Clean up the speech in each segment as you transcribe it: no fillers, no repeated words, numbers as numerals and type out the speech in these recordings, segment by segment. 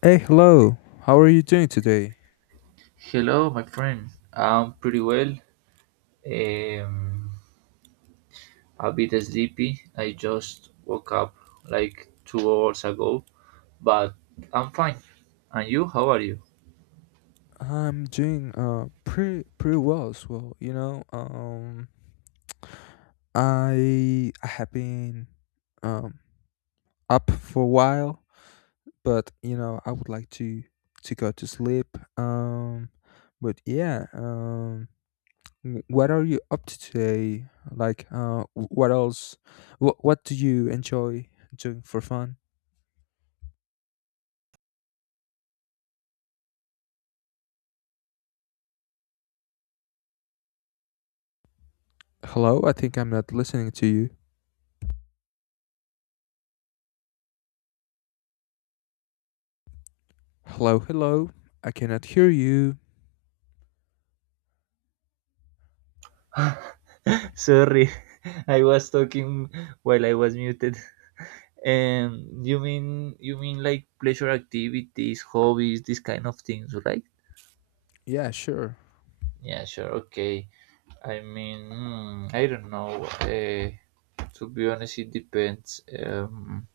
Hey, hello. How are you doing today? Hello, my friend. I'm pretty well. Um, a bit sleepy. I just woke up like 2 hours ago, but I'm fine. And you? How are you? I'm doing pretty well as well. I have been um up for a while, but I would like to go to sleep. But yeah, what are you up to today? Like, what else? What do you enjoy doing for fun? Hello, I think I'm not listening to you. Hello, hello. I cannot hear you. Sorry, I was talking while I was muted. You mean like pleasure activities, hobbies, these kind of things, right? Yeah, sure. Yeah, sure. Okay. I mean, hmm, I don't know. To be honest, it depends.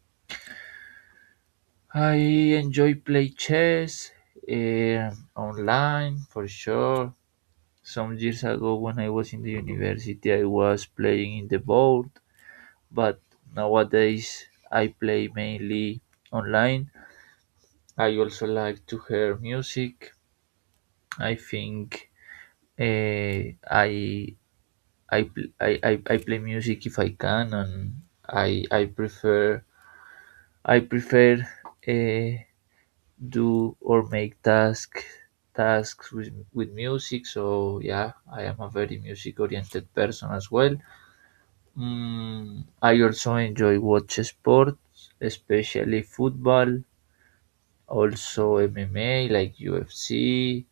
I enjoy play chess eh, online for sure. Some years ago, when I was in the university, I was playing in the board, but nowadays I play mainly online. I also like to hear music. I think eh, I, I play music if I can, and I prefer I prefer uh, do or make tasks with music. So yeah, I am a very music oriented person as well. Mm, I also enjoy watch sports, especially football, also MMA like UFC.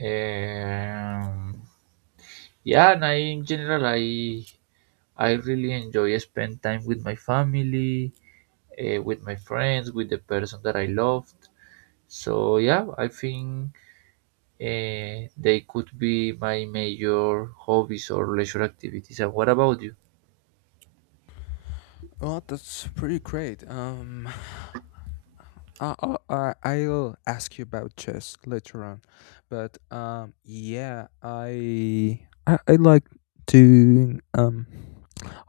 Um, yeah, and I in general I really enjoy spend time with my family, with my friends, with the person that I loved. So yeah, they could be my major hobbies or leisure activities. And what about you? Well, that's pretty great. I, I, I- I'll ask you about chess later on, but yeah, I like doing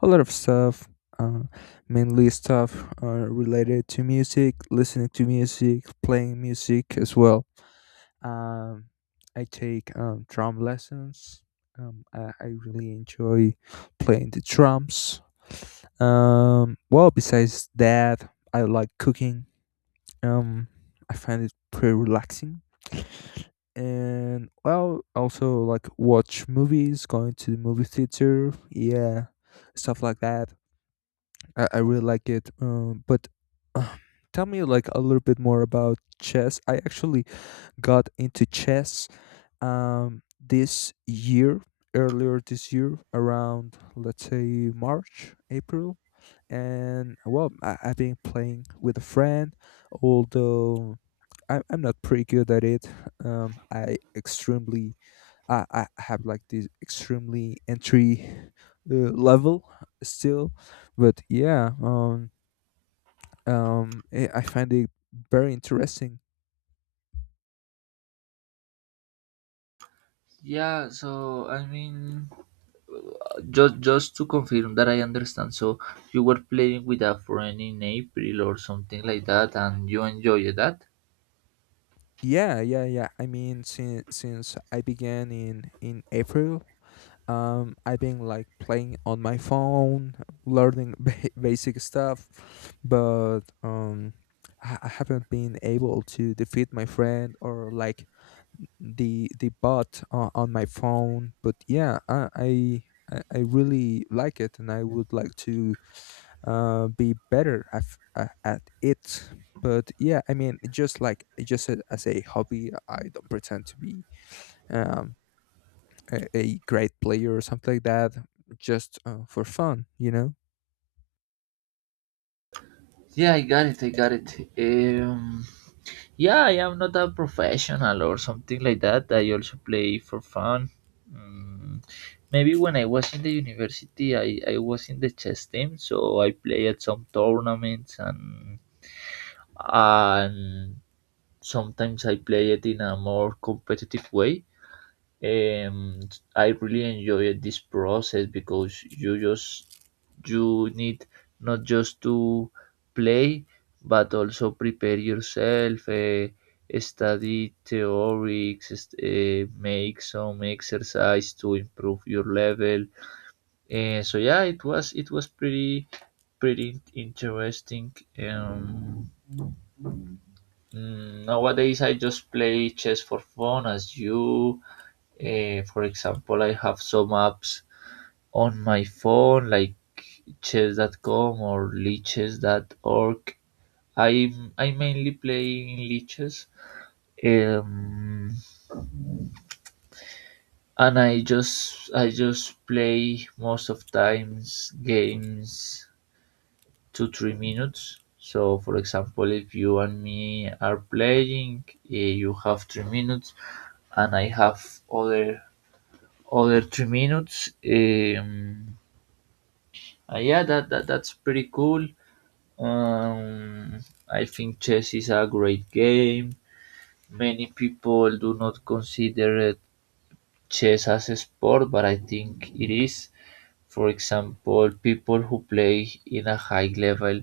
a lot of stuff, uh, mainly stuff related to music, listening to music, playing music as well. Um, I take drum lessons. I really enjoy playing the drums. Well, besides that, I like cooking. Um, I find it pretty relaxing. And well, also like watch movies, going to the movie theater, yeah, stuff like that. I really like it. But uh, tell me like a little bit more about chess. I actually got into chess this year, earlier this year, around let's say March, April, and well, I've been playing with a friend, although I'm not pretty good at it. Um, I extremely, I have like this extremely entry level still, but yeah, I find it very interesting. Yeah, so I mean, just to confirm that I understand. So you were playing with a friend in April or something like that, and you enjoyed that. Yeah, yeah, yeah. I mean, since I began in April, I've been like playing on my phone, learning basic stuff, but I haven't been able to defeat my friend or like the bot on my phone. But yeah, I really like it, and I would like to be better at it. But yeah, I mean, just like as a hobby, I don't pretend to be um, a great player or something like that. Just for fun. Yeah, I got it. I got it. Um, Yeah, I am not a professional or something like that. I also play for fun. Mm, maybe when I was in the university, I was in the chess team, so I play at some tournaments and sometimes I play it in a more competitive way. Um, I really enjoyed this process because you need not just to play but also prepare yourself, study theories, make some exercise to improve your level. So yeah, it was pretty pretty interesting. Um, Nowadays, I just play chess for fun, as you. For example, I have some apps on my phone like chess.com or lichess.org. I mainly play in lichess. Um, and I just play most of times games 2 3 minutes. So for example, if you and me are playing, you have 3 minutes, and I have other 3 minutes. Yeah, that's pretty cool. Um, I think chess is a great game. Many people do not consider chess as a sport, but I think it is. For example, people who play in a high level,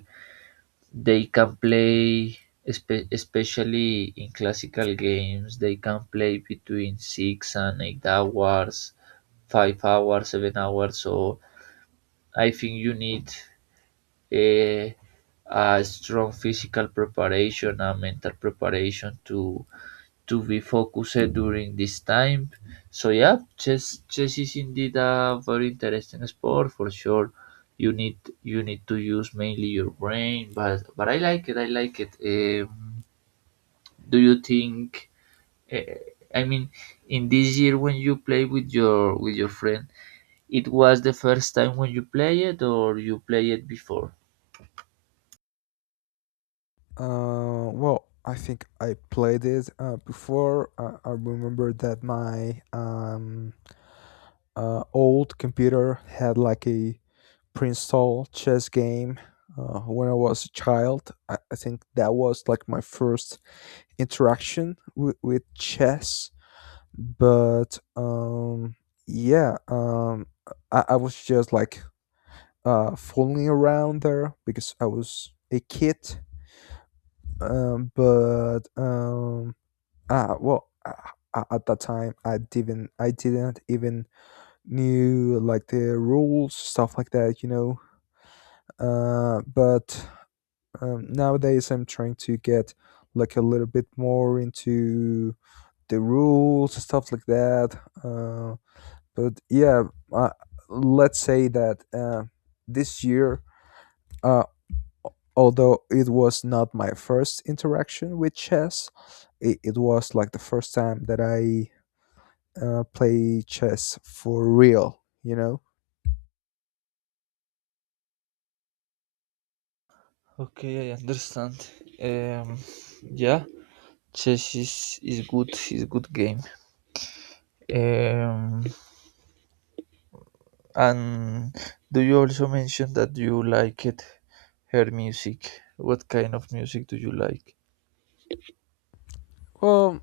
they can play, especially in classical games, they can play between 6 and 8 hours, 5 hours, 7 hours. So I think you need eh, a strong physical preparation and mental preparation to be focused during this time. So yeah, chess is indeed a very interesting sport for sure. You need to use mainly your brain, but I like it. I like it. Do you think? Uh, I mean, in this year when you play with your friend, it was the first time when you play it, or you play it before? Well, I think I played it before. I remember that my old computer had like a pre-installed chess game when I was a child. I think that was like my first interaction with chess, but yeah, I was just like fooling around there because I was a kid, but well, at that time I didn't even knew like the rules, stuff like that, you know. But nowadays I'm trying to get like a little bit more into the rules, stuff like that. Uh, but yeah, uh, let's say that this year, uh, although it was not my first interaction with chess, it was like the first time that I play chess for real, you know? Okay, I understand. Um, yeah, chess is good. Is good game. Um, and do you also mention that you like it? Her music. What kind of music do you like? Well,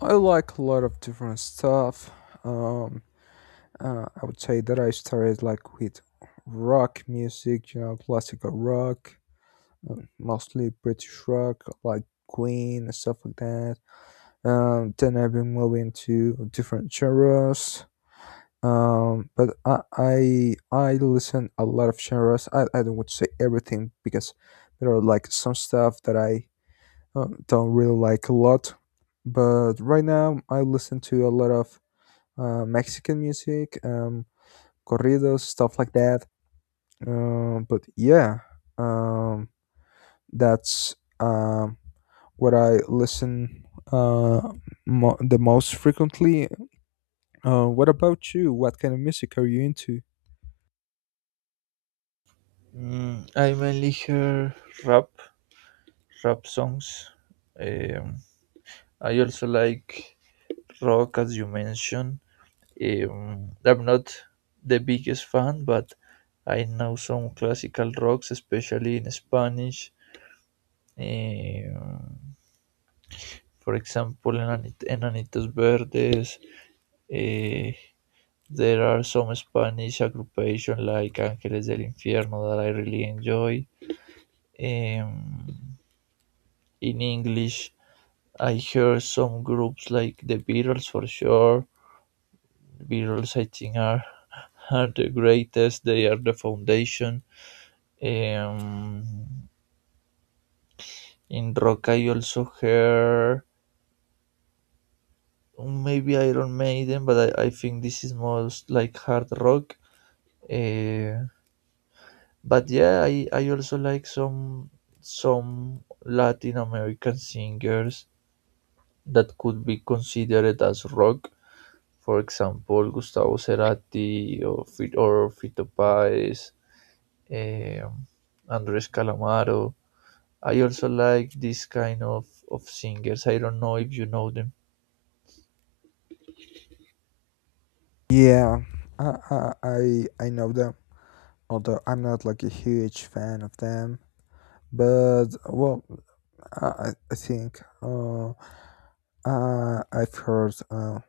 I like a lot of different stuff. Um, I would say that I started like with rock music, you know, classical rock. Mostly British rock, like Queen and stuff like that. Then I've been moving to different genres. But I listen a lot of genres. I don't want to say everything because there are like some stuff that I don't really like a lot. But right now I listen to a lot of Mexican music, corridos, stuff like that. But yeah, um, that's what I listen uh, the most frequently. What about you? What kind of music are you into? Mm, I mainly hear rap, rap songs. Um, I also like rock, as you mentioned. I'm not the biggest fan, but I know some classical rocks, especially in Spanish. eh, for example, in Enanitos Verdes, eh, there are some Spanish aggrupations like Ángeles del Infierno that I really enjoy. Um, in English, I hear some groups like the Beatles for sure. The Beatles, I think, are the greatest, they are the foundation. Um, in rock, I also hear or maybe Iron Maiden, but I think this is most like hard rock. Uh, but yeah, I also like some Latin American singers that could be considered as rock. For example, Gustavo Cerati or Fito Páez, um, Andres Calamaro. I also like this kind of singers. I don't know if you know them. Yeah, I know them. Although I'm not like a huge fan of them, but well, I think I've heard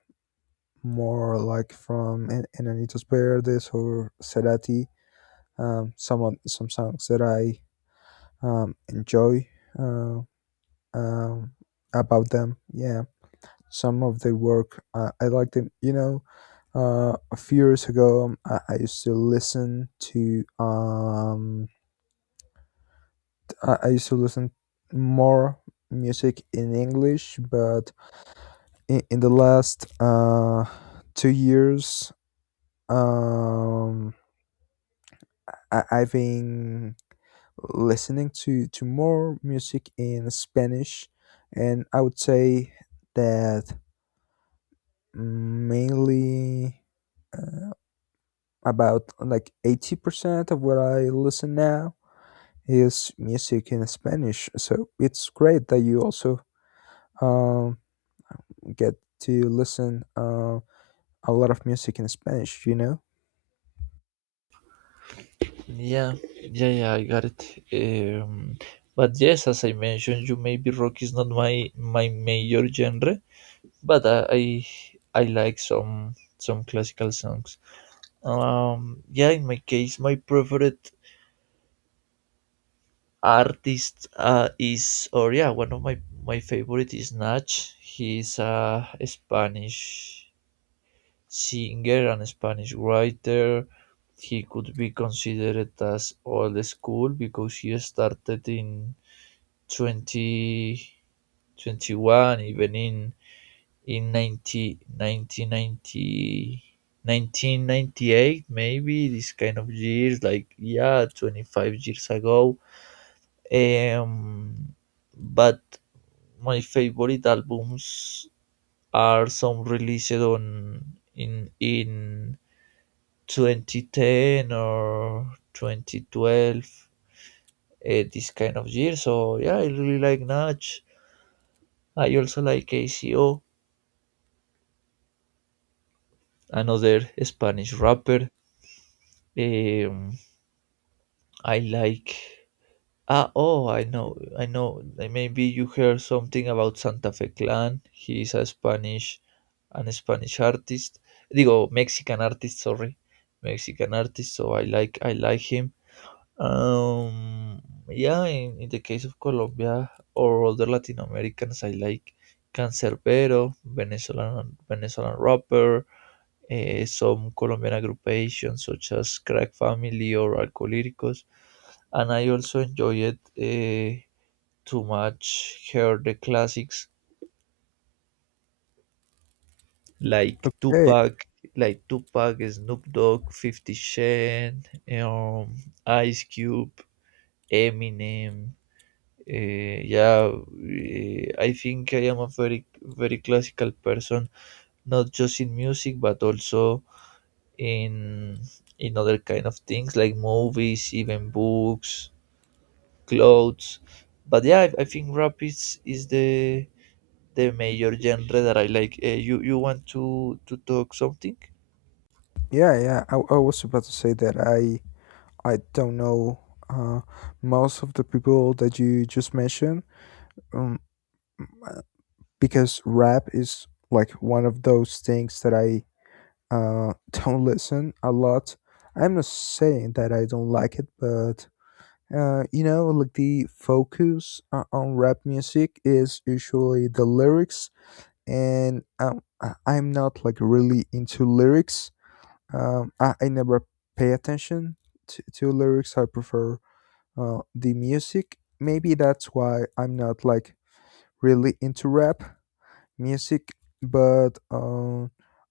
more like from Enanitos Verdes or Cerati, some songs that I enjoy. Um, um, about them. Yeah, some of their work I like them. You know, a few years ago, I used to listen more music in English, but in the last 2 years, um, I've been listening to more music in Spanish, and I would say that mainly about like 80% of what I listen now is music in Spanish. So it's great that you also um, get to listen a lot of music in Spanish, you know? Yeah, yeah, I got it. But yes, as I mentioned, you maybe rock is not my major genre, but I like some classical songs. Yeah, in my case, my preferred artist is or yeah, one of my favorite is Nach. He's a Spanish singer and Spanish writer. He could be considered as old school because he started in 2021, even in in 90, 1998, maybe this kind of years, like yeah, 25 years ago. Um, but my favorite albums are some released on in 2010 or 2012, this kind of year. So yeah, I really like Natch. I also like Aco, another Spanish rapper. Um, I like. Oh, I know, I know. Like, maybe you heard something about Santa Fe Clan. He is a Spanish, an Spanish artist. Digo, Mexican artist. Sorry, Mexican artist. So I like him. Um, yeah. In the case of Colombia or other Latin Americans, I like Cancerbero, Venezuelan rapper. Some Colombian aggregations such as Crack Family or Alcohólicos, and I also enjoyed to much hear the classics like Hey, Tupac, like Tupac, Snoop Dogg, Fifty Cent, um, Ice Cube, Eminem. eh, yeah, I think I am a very very classical person, not just in music but also in other kind of things like movies, even books, clothes. But yeah, I think rap is the major genre that I like. You want to talk something? yeah, yeah. I was about to say that I don't know uh, most of the people that you just mentioned, um, uh, because rap is like one of those things that I don't listen a lot. I'm not saying that I don't like it, but you know, like the focus on rap music is usually the lyrics, and I'm not like really into lyrics. I never pay attention to lyrics. I prefer the music. Maybe that's why I'm not like really into rap music, but uh,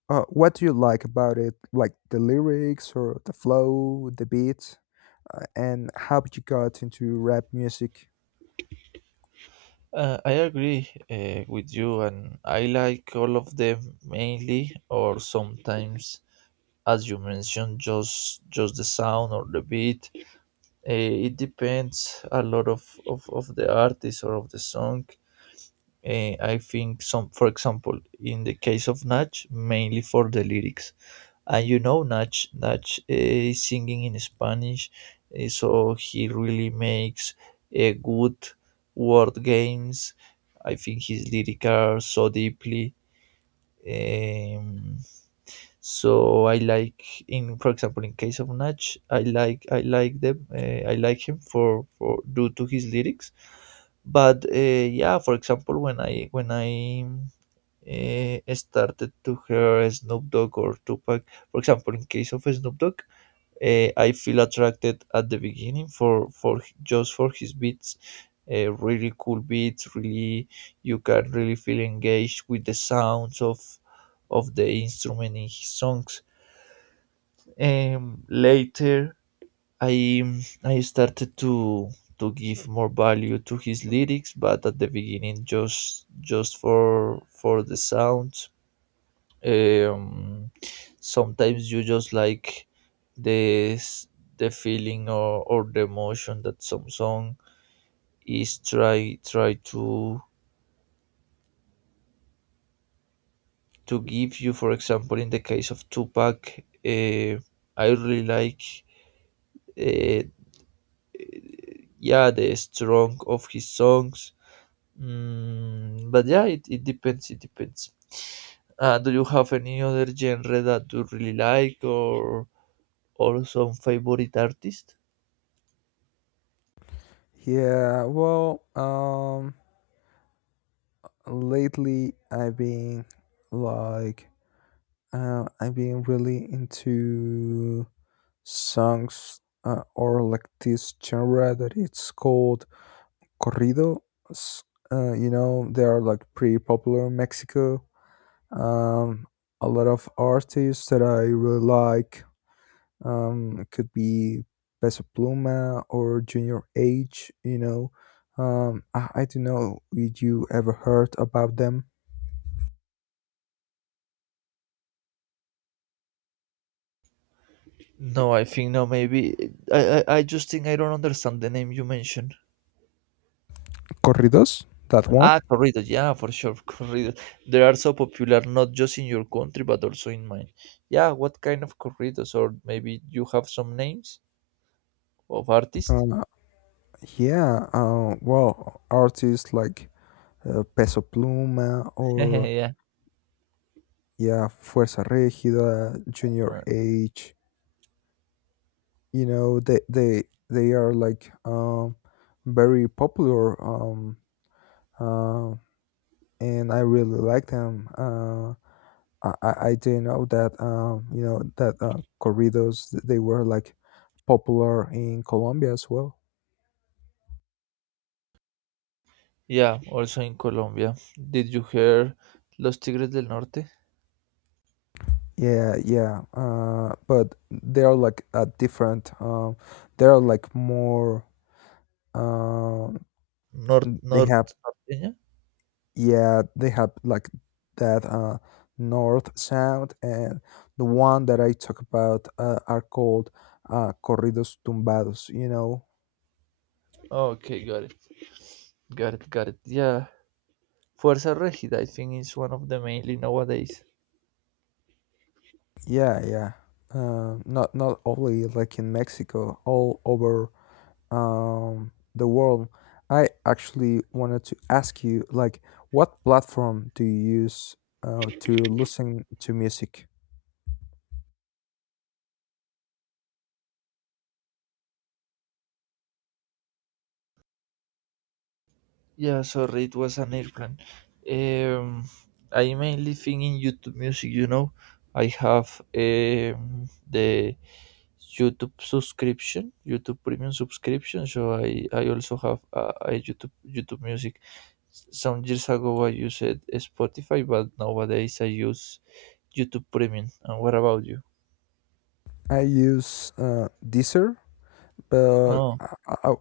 uh, what do you like about it? Like the lyrics or the flow, the beat, and how you got into rap music? I agree with you, and I like all of them mainly, or sometimes, as you mentioned, just the sound or the beat. Uh, it depends a lot of the artist or of the song. I think some, for example, in the case of Nach, mainly for the lyrics. And you know, Nach is singing in Spanish, so he really makes a good word games. I think his lyrics are so deeply. Um, so I like, in for example, in case of Nach, I like them, I like him for due to his lyrics. But yeah, for example, when I started to hear Snoop Dogg or Tupac. For example, in case of Snoop Dogg, I feel attracted at the beginning for just for his beats, really cool beats. Really, you can really feel engaged with the sounds of the instrument in his songs. Later, I I started to give more value to his lyrics, but at the beginning, just for the sounds. um, Sometimes you just like this the feeling or the emotion that some song is try to give you. For example, in the case of Tupac, uh, I really like, uh, yeah, the strong of his songs. Mm, but yeah, it depends. Do you have any other genre that you really like or some favorite artist? Yeah, well, lately like, I've been really into songs or like this genre that it's called corrido. S- you know, they are like pretty popular in Mexico. Um, a lot of artists that I really like could be Peso Pluma or Junior H. You know, I don't know if you ever heard about them. No, I think no. Maybe I just think I don't understand the name you mentioned. Corridos, that one. Ah, corridos. Yeah, for sure, corridos. They are so popular, not just in your country, but also in mine. Yeah, what kind of corridos? Or maybe you have some names of artists? Uh, yeah, well, artists like Peso Pluma or Yeah, yeah, Fuerza Regida, Junior uh, H. You know, they are like very popular. Um, and I really like them. I didn't know that you know that corridos they were like popular in Colombia as well. yeah. Also in Colombia, did you hear Los Tigres del Norte? Yeah, yeah. But they are like a different. They are like more. Um, North, they North, have Norteña? Yeah, they have like that north sound, and the one that I talk about are called corridos tumbados. You know, Okay, got it. Yeah, Fuerza Regida. I think is one of the mainly nowadays. yeah, yeah. Not only like in Mexico, all over the world. I actually wanted to ask you, like, what platform do you use to listen to music? Yeah, sorry, it was an airplane. Um, I mainly think in YouTube Music, you know. I have the YouTube subscription, YouTube Premium subscription, so I also have a YouTube YouTube Music. Some years ago I used Spotify, but nowadays I use YouTube Premium. And what about you? I use Deezer, but Oh, I, I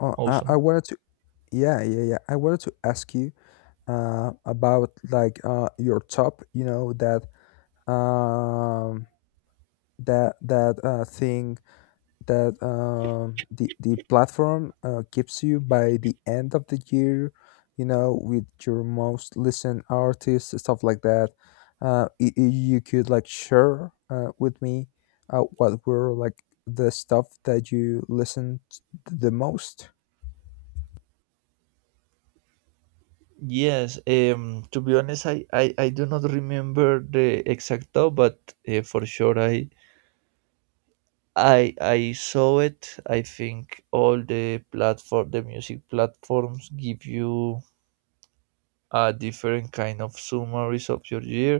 I awesome. wanted to, yeah, yeah, yeah. I wanted to ask you about like your top, you know, um, that thing that the platform gives you by the end of the year, you know, with your most listened artists, stuff like that. Y- y- you could like share with me what were like the stuff that you listened the most. Yes, to be honest, I do not remember the exact top, but for sure I I saw it. I think all the platform, the music platforms give you a different kind of summaries of your year.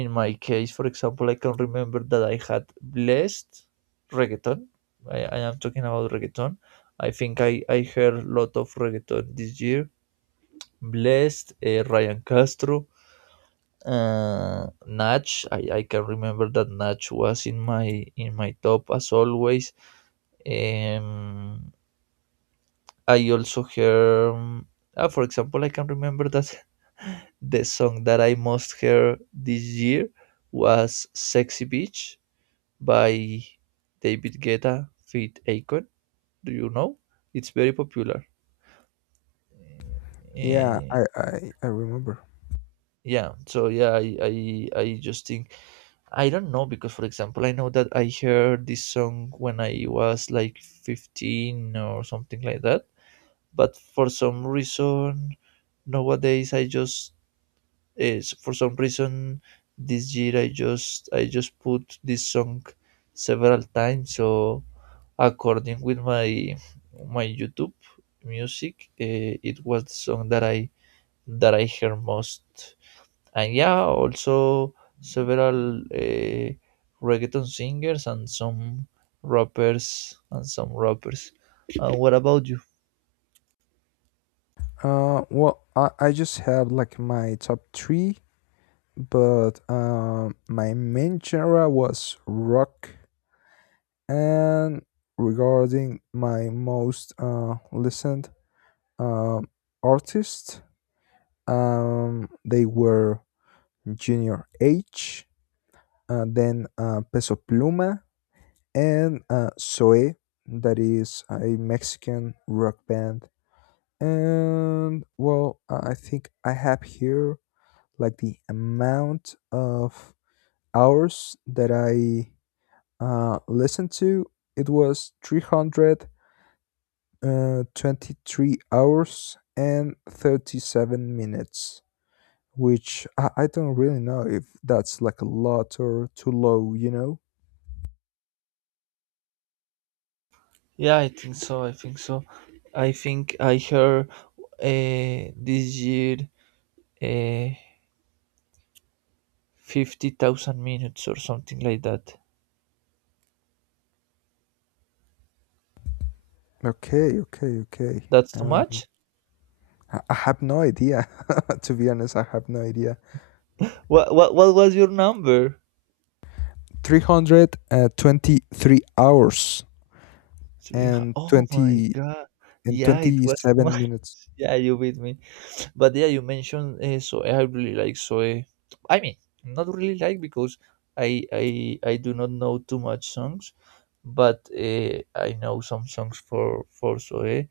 In my case, for example, I can remember that I had blessed reggaeton. I am talking about reggaeton. I think I heard a lot of reggaeton this year. Blessed, Ryan Castro, Natch. I can remember that Natch was in my top as always. Um, I also hear, for example, I can remember that the song that I most heard this year was "Sexy Beach" by David Guetta feat. Akon. Do you know? It's very popular. Yeah, Eh, I remember. yeah. So yeah, I just think I don't know because, for example, I know that I heard this song when I was like 15 or something like that. But for some reason, nowadays I just, is for some reason, this year I just put this song several times. So according with my YouTube music, it was the song that I hear most. And yeah, also several reggaeton singers and some rappers. And what about you? Well, I just have like my top three, but my main genre was rock. And regarding my most listened um, artists, they were Junior H, then Peso Pluma, and Zoe, that is a Mexican rock band. And well, I think I have here like the amount of hours that I listened to. It was 300 23 hours and 37 minutes, which I don't really know if that's like a lot or too low, you know? Yeah, I think so. I think so. I think I heard this year, uh, 50,000 minutes or something like that. Okay, okay, okay. That's too Um, much? I, I have no idea. To be honest, I have no idea. What was your number? 323 hours and Oh my 20 God. and Yeah, it was too much. 27 minutes. Yeah, you beat me. But yeah, you mentioned Zoe. I really like Zoe. I mean, not really like because I do not know too much songs, but I know some songs for, Zoe.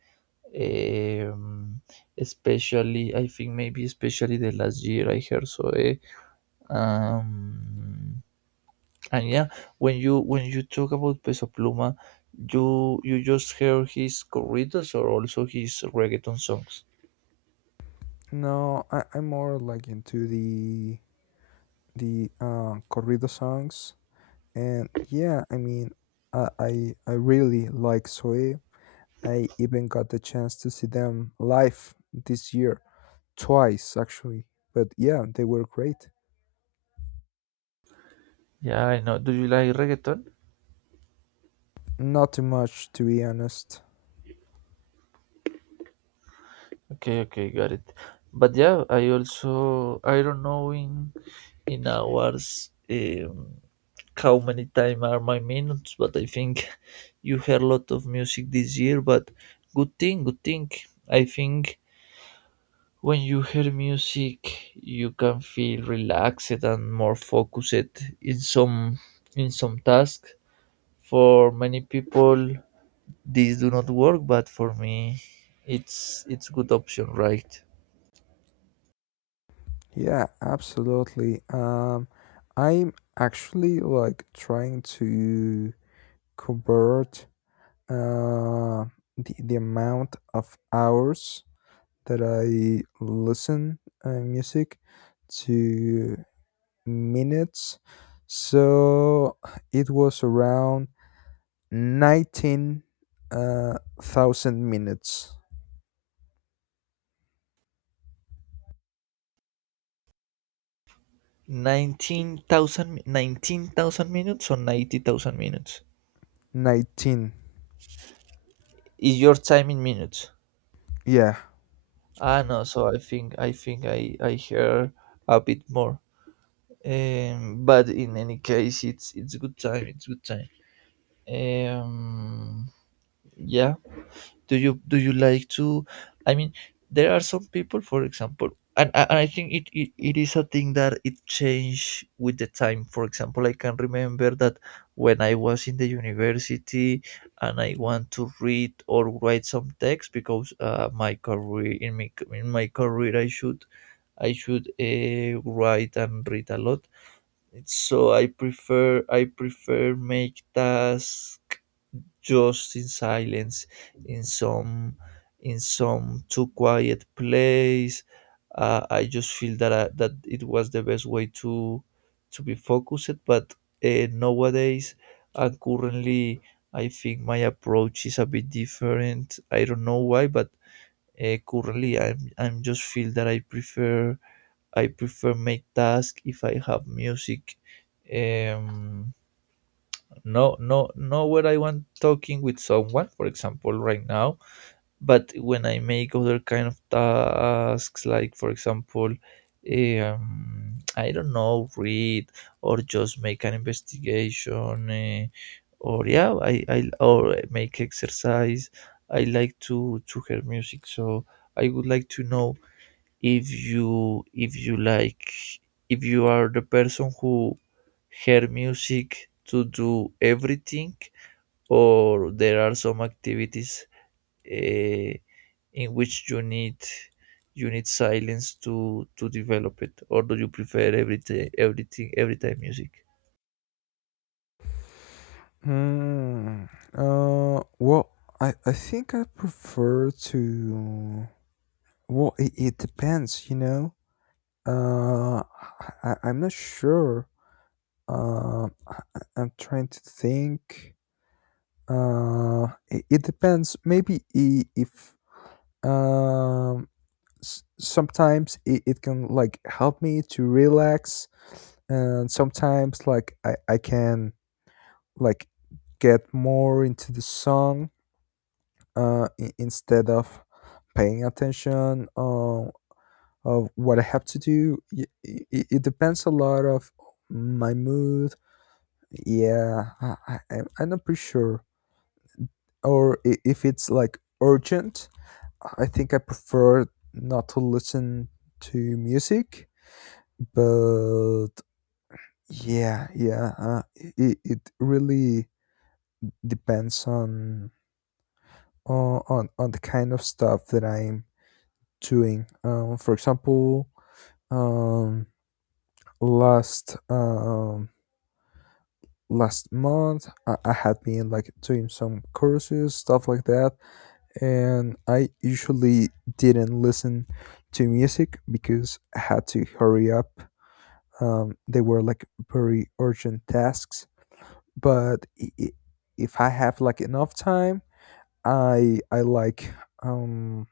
Um, especially, I think maybe especially the last year I heard Zoe. Um, and yeah, when you talk about Peso Pluma, you just hear his corridos or also his reggaeton songs. No, I'm more like into the corrido songs. And yeah, I mean, I really like Zoe. I even got the chance to see them live this year twice actually. But yeah, they were great. Yeah, I know. Do you like reggaeton? Not too much to be honest. Okay, okay, got it. But yeah, I also, I don't know in hours, how many time are my minutes, but I think you hear a lot of music this year. But good thing, good thing. I think when you hear music, you can feel relaxed and more focused in some tasks. For many people, these do not work, but for me, it's good option, right? Yeah, absolutely. I'm actually like trying to convert uh the amount of hours that I listen music to minutes. So it was around 19 thousand minutes. 19,000, 19,000 minutes or 90,000 minutes? 19. Is your time in minutes? Yeah. Ah, no, so I think, I hear a bit more. But in any case, it's good time. It's good time. Um, yeah, do you like to, I mean, there are some people, for example, and I think it is a thing that it changed with the time. For example, I can remember that when I was in the university and I want to read or write some text because, my career, in my career, I should, write and read a lot. So I prefer, make tasks just in silence, in some too quiet place. I just feel that, that it was the best way to be focused. But nowadays and currently, I think my approach is a bit different. I don't know why, but currently, I'm just feel that I prefer, make task if I have music. um no, no nowhere, I want talking with someone, for example right now. But when I make other kind of tasks, like for example, I don't know, read or just make an investigation, or yeah, I or make exercise. I like to hear music. So I would like to know, if you, if you are the person who hear music to do everything, or there are some activities uh, in which you need, silence to develop it, or do you prefer everything, every time music. Hmm. Well, I think I prefer to. Well, it depends, you know? Uh, I'm not sure. I'm trying to think. It depends. Maybe I- if um s- sometimes it can like help me to relax, and sometimes like I can like get more into the song instead of paying attention on of what I have to do. It depends a lot of my mood. Yeah, I'm not pretty sure. Or if it's like urgent, I think I prefer not to listen to music, but yeah, yeah. It really depends on the kind of stuff that I'm doing. For example, um, last um last month I had been like doing some courses, stuff like that, and I usually didn't listen to music because I had to hurry up. They were like very urgent tasks, but if I have like enough time, I I like um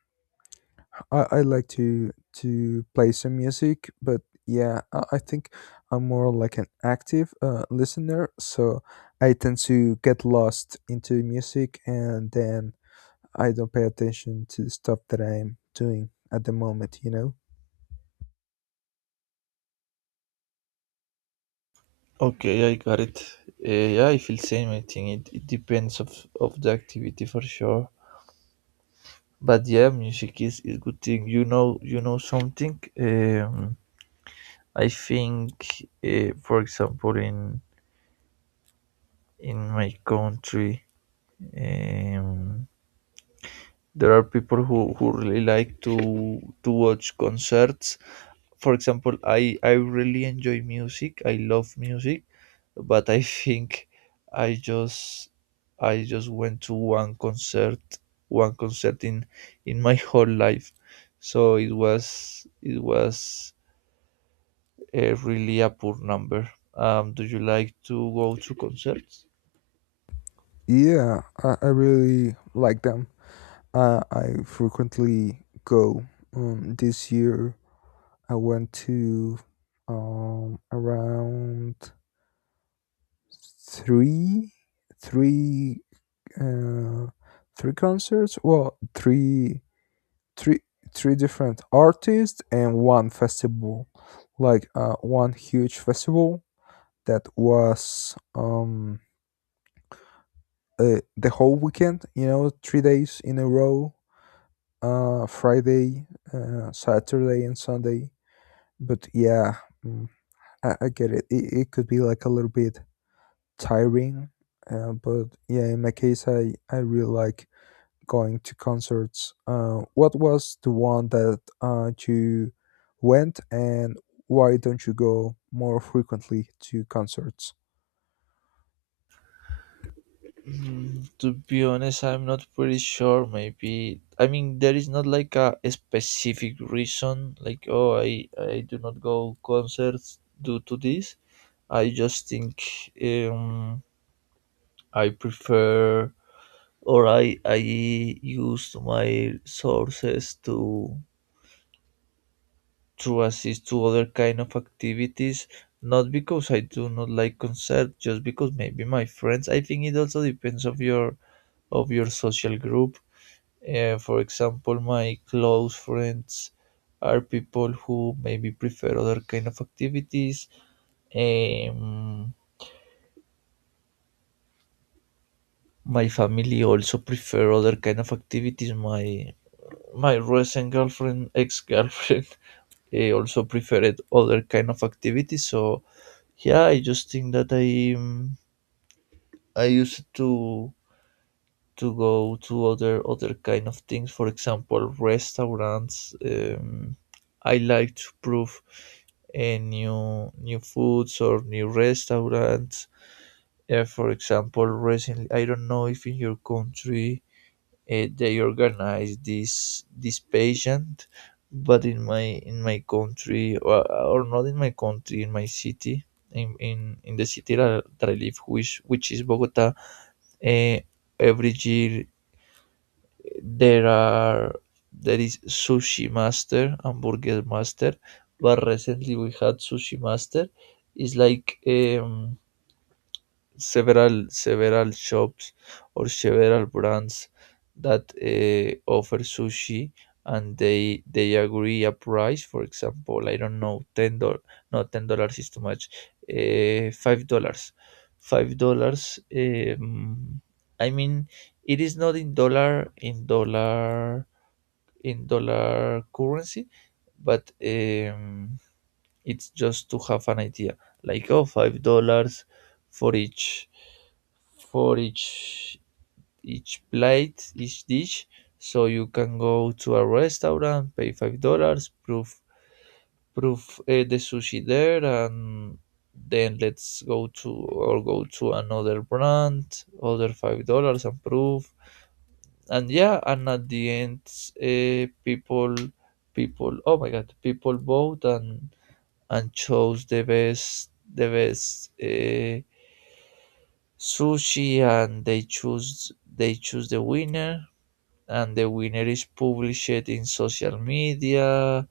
I like to play some music. But yeah, I think I'm more like an active listener, so I tend to get lost into music, and then I don't pay attention to the stuff that I'm doing at the moment. You know? Okay, I got it. Yeah, I feel same. I think it depends of the activity for sure. But yeah, music is good thing, you know, you know something. I think, for example, in my country, um there are people who really like to watch concerts. For example, I really enjoy music. I love music, but I think, I just I just went to one concert, in my whole life. So it was, it was a really a poor number. Do you like to go to concerts? Yeah, I really like them. I frequently go. This year I went to around three, three, uh, three concerts. Well, three, three different artists and one festival, like one huge festival that was the whole weekend. You know, 3 days in a row. Friday, Saturday, and Sunday. But yeah, mm, I get it. It could be like a little bit tiring. But yeah, in my case, I really like going to concerts. What was the one that you went and why don't you go more frequently to concerts? To be honest, I'm not pretty sure. Maybe, I mean, there is not like a specific reason. Like, oh, I do not go concerts due to this. I just think, um I prefer, or I use my sources to assist to other kind of activities. Not because I do not like concerts, just because maybe my friends. I think it also depends of your social group. For example, my close friends are people who maybe prefer other kind of activities. Um, my family also prefer other kind of activities. My recent girlfriend, ex girlfriend, also preferred other kind of activities. So yeah, I just think that I used to go to other kind of things, for example restaurants. I like to prove, new foods or new restaurants. For example, recently, I don't know if in your country they organize this pageant, but in my country, or, not in my country, in my city, in the city that I live, which is Bogota. Uh, every year, there are, there is Sushi Master and Burger Master, but recently we had Sushi Master. It's like, several shops or several brands that offer sushi, and they agree a price, for example, I don't know, $10. No, $10 is too much. $5. 5 dollars um, I mean, it is not in dollar, in dollar currency, but, it's just to have an idea, like, oh, $5 for each, for each plate, each dish. So you can go to a restaurant, pay $5, proof, the sushi there, and then let's go to or go to another brand, other $5, and proof. And yeah, and at the end, uh, people people oh my God, people vote and chose the best, sushi, and they choose the winner, and the winner is published in social media.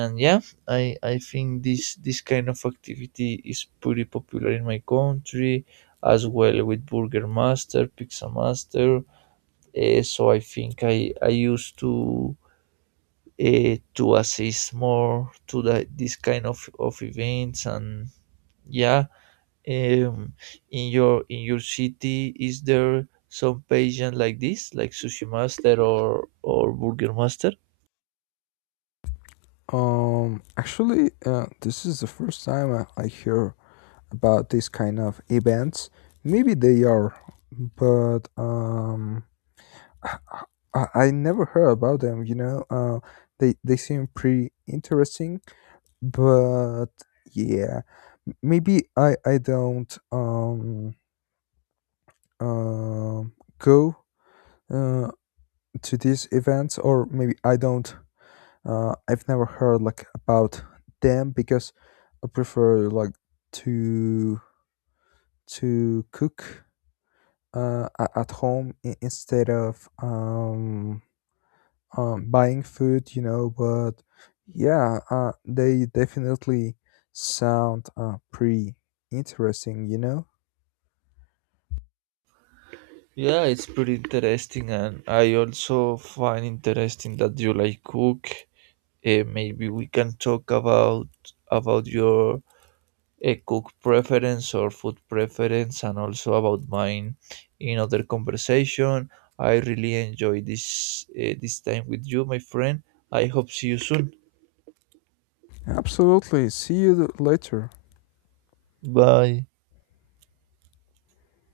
And yeah, I think this kind of activity is pretty popular in my country, as well with Burger Master, Pizza Master. So I think I used to, to assist more to this kind of events. And yeah. Um, in your city, is there some pageant like this, like Sushi Master or Burger Master? Actually, this is the first time I hear about this kind of events. Maybe they are, but I never heard about them. You know, they seem pretty interesting. But yeah, maybe I don't um go uh to these events, or maybe I've never heard like about them because I prefer like to to cook at home, instead of buying food, you know. But yeah, they definitely sound pretty interesting, you know. Yeah, it's pretty interesting, and I also find interesting that you like cook. Maybe we can talk about, your cook preference or food preference, and also about mine in other conversation. I really enjoy this, this time with you, my friend. I hope see you soon. Absolutely. See you later. Bye.